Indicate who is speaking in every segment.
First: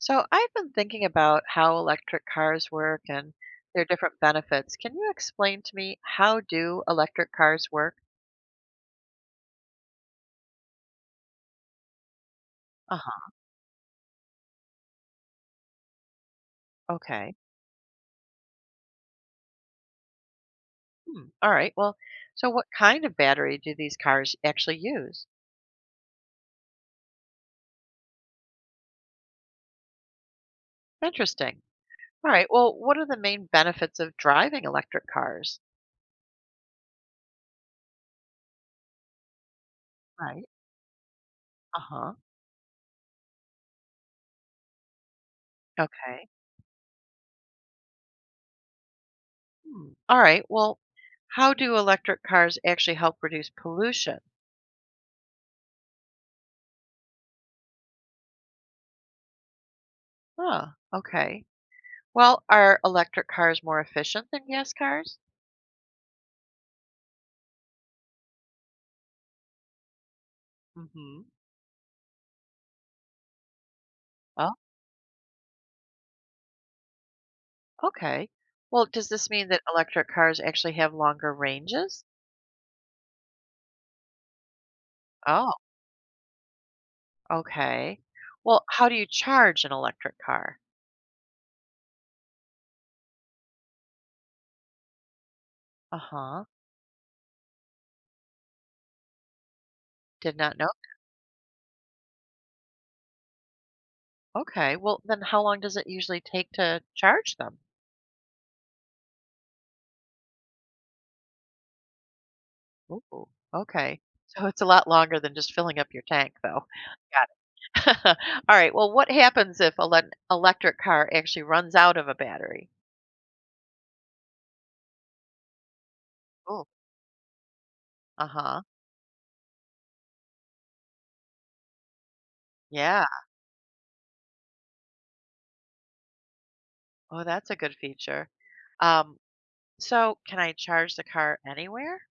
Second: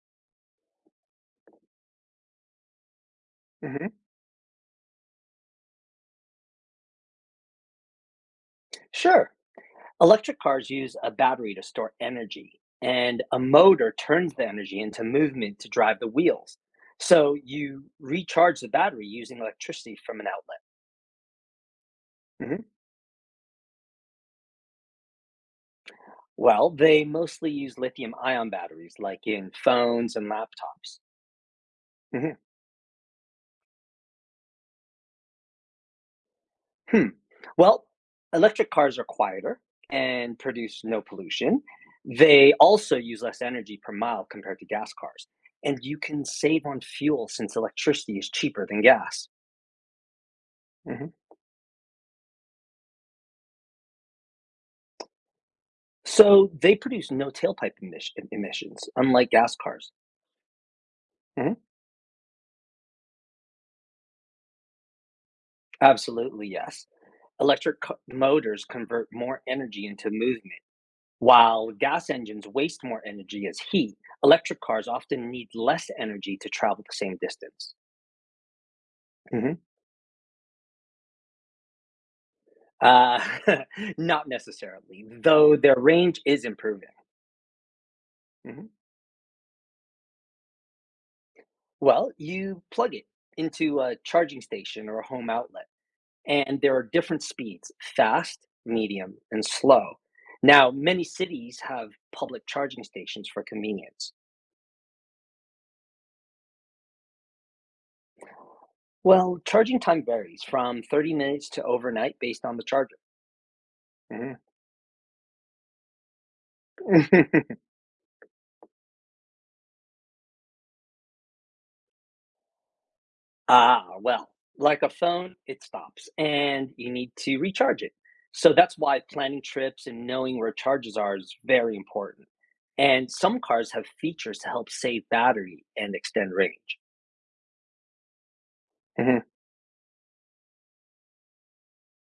Speaker 1: So I've been thinking about how electric cars work and their
Speaker 2: Mhm.
Speaker 1: different benefits. Can you explain to me how do electric cars work?
Speaker 2: Sure. Electric cars use a battery to store energy, and
Speaker 1: Uh-huh.
Speaker 2: a motor turns the energy into movement to drive the wheels.
Speaker 1: Okay.
Speaker 2: So you recharge the battery using electricity from an outlet.
Speaker 1: Hmm. All right. So what
Speaker 2: Mhm.
Speaker 1: kind of battery do these cars actually use?
Speaker 2: Well, they mostly use lithium ion batteries, like in phones and laptops.
Speaker 1: Interesting. All
Speaker 2: Mhm.
Speaker 1: right. Well, what are the main benefits of driving electric cars?
Speaker 2: Hmm. Well, electric cars are quieter and
Speaker 1: Right.
Speaker 2: produce no pollution.
Speaker 1: Uh-huh.
Speaker 2: They also use less energy per mile compared to gas cars. And you can
Speaker 1: Okay.
Speaker 2: save on fuel since electricity is cheaper than gas.
Speaker 1: Hmm. All right. Well,
Speaker 2: Mhm.
Speaker 1: how do electric cars actually help reduce pollution?
Speaker 2: So they produce no emissions, unlike gas cars.
Speaker 1: Huh. Okay.
Speaker 2: Mhm.
Speaker 1: Well, are electric cars more efficient than gas cars?
Speaker 2: Absolutely, yes. Electric motors convert more energy into movement.
Speaker 1: Mhm.
Speaker 2: While gas engines waste more energy as heat,
Speaker 1: Oh,
Speaker 2: electric cars often need less energy to travel the same distance.
Speaker 1: okay. Well, does this mean that
Speaker 2: Mhm.
Speaker 1: electric cars actually have longer ranges?
Speaker 2: Uh, not necessarily,
Speaker 1: Oh,
Speaker 2: though their range is improving.
Speaker 1: okay. Well,
Speaker 2: Hmm.
Speaker 1: how do you charge an electric car?
Speaker 2: Well, you plug it into a charging station or a home outlet,
Speaker 1: Uh-huh.
Speaker 2: and there are different speeds: fast, medium, and slow.
Speaker 1: Did not know.
Speaker 2: Now, many cities have public charging stations for convenience.
Speaker 1: Okay. Well, then how long does it usually take to charge them?
Speaker 2: Well, charging time varies from 30 minutes to overnight based on the charger.
Speaker 1: Ooh, okay. So it's a lot longer than just filling up your tank, though. Got
Speaker 2: Hmm.
Speaker 1: it. All right. Well, what happens if an electric car actually runs out of a battery?
Speaker 2: Ah, well, like a phone, it stops
Speaker 1: Oh,
Speaker 2: and you need to recharge it. So
Speaker 1: uh-huh.
Speaker 2: that's why planning trips and knowing where charges are is very important.
Speaker 1: Yeah.
Speaker 2: And some cars have features to help save battery and extend range.
Speaker 1: Oh, that's a good feature. Um,
Speaker 2: Mhm.
Speaker 1: So, can I charge the car anywhere?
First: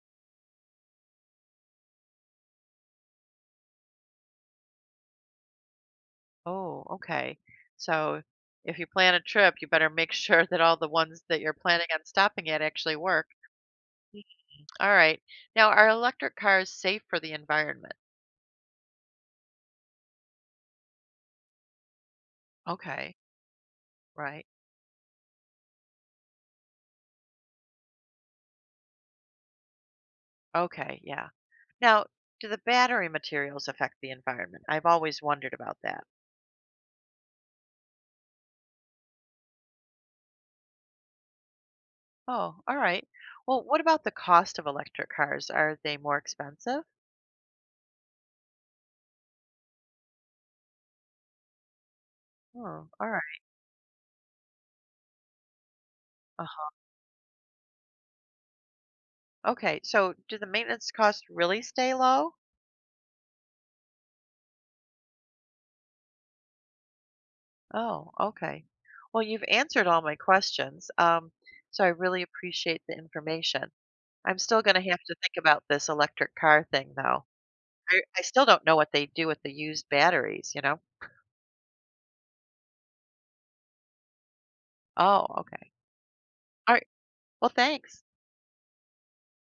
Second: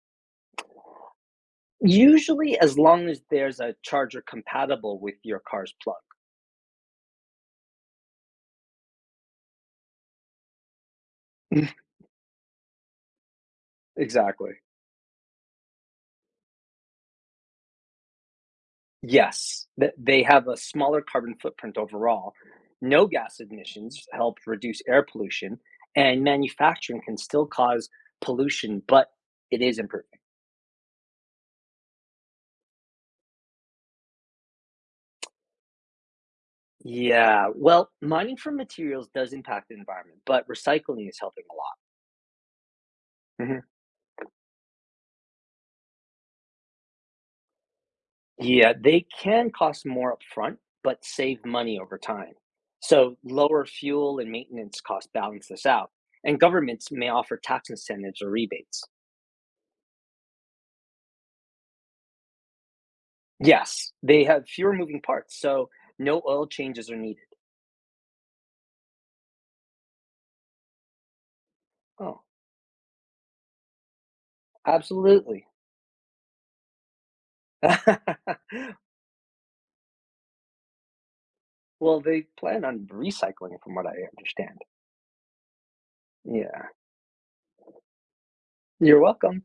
Speaker 2: Usually, as long as there's a charger compatible with your car's plug.
Speaker 1: Oh, okay. So, if you plan a trip, you better make sure that all the ones that you're planning on stopping at actually work. Mhm.
Speaker 2: Exactly.
Speaker 1: All right. Now, are electric cars safe for the environment?
Speaker 2: Yes, th they have a smaller carbon footprint overall. No
Speaker 1: Okay.
Speaker 2: gas emissions help
Speaker 1: Right.
Speaker 2: reduce air pollution, and manufacturing can still cause pollution, but it is improving.
Speaker 1: Okay. Yeah. Now, do the battery materials affect the environment? I've always wondered about that.
Speaker 2: Yeah, well, mining for materials does impact the environment, but recycling is helping a lot.
Speaker 1: Oh, all right. Well,
Speaker 2: Mhm.
Speaker 1: what about the cost of electric cars? Are they more expensive?
Speaker 2: Yeah, they can cost more upfront, but save money over time.
Speaker 1: Oh, all
Speaker 2: So
Speaker 1: right.
Speaker 2: lower fuel and maintenance costs balance this out, and
Speaker 1: Uh-huh.
Speaker 2: governments may offer tax incentives or rebates.
Speaker 1: Okay. So, do the maintenance costs really stay low?
Speaker 2: Yes, they have fewer moving parts, so no oil changes are needed.
Speaker 1: Oh, okay. Well, you've answered all my questions. So I really
Speaker 2: Oh,
Speaker 1: appreciate the information. I'm still going to have to think
Speaker 2: absolutely.
Speaker 1: about this electric car thing, though. I still don't know what they do with the used batteries,
Speaker 2: Well, they plan on recycling, from what I understand.
Speaker 1: Oh, okay.
Speaker 2: Yeah.
Speaker 1: All right. Well, thanks.
Speaker 2: You're welcome.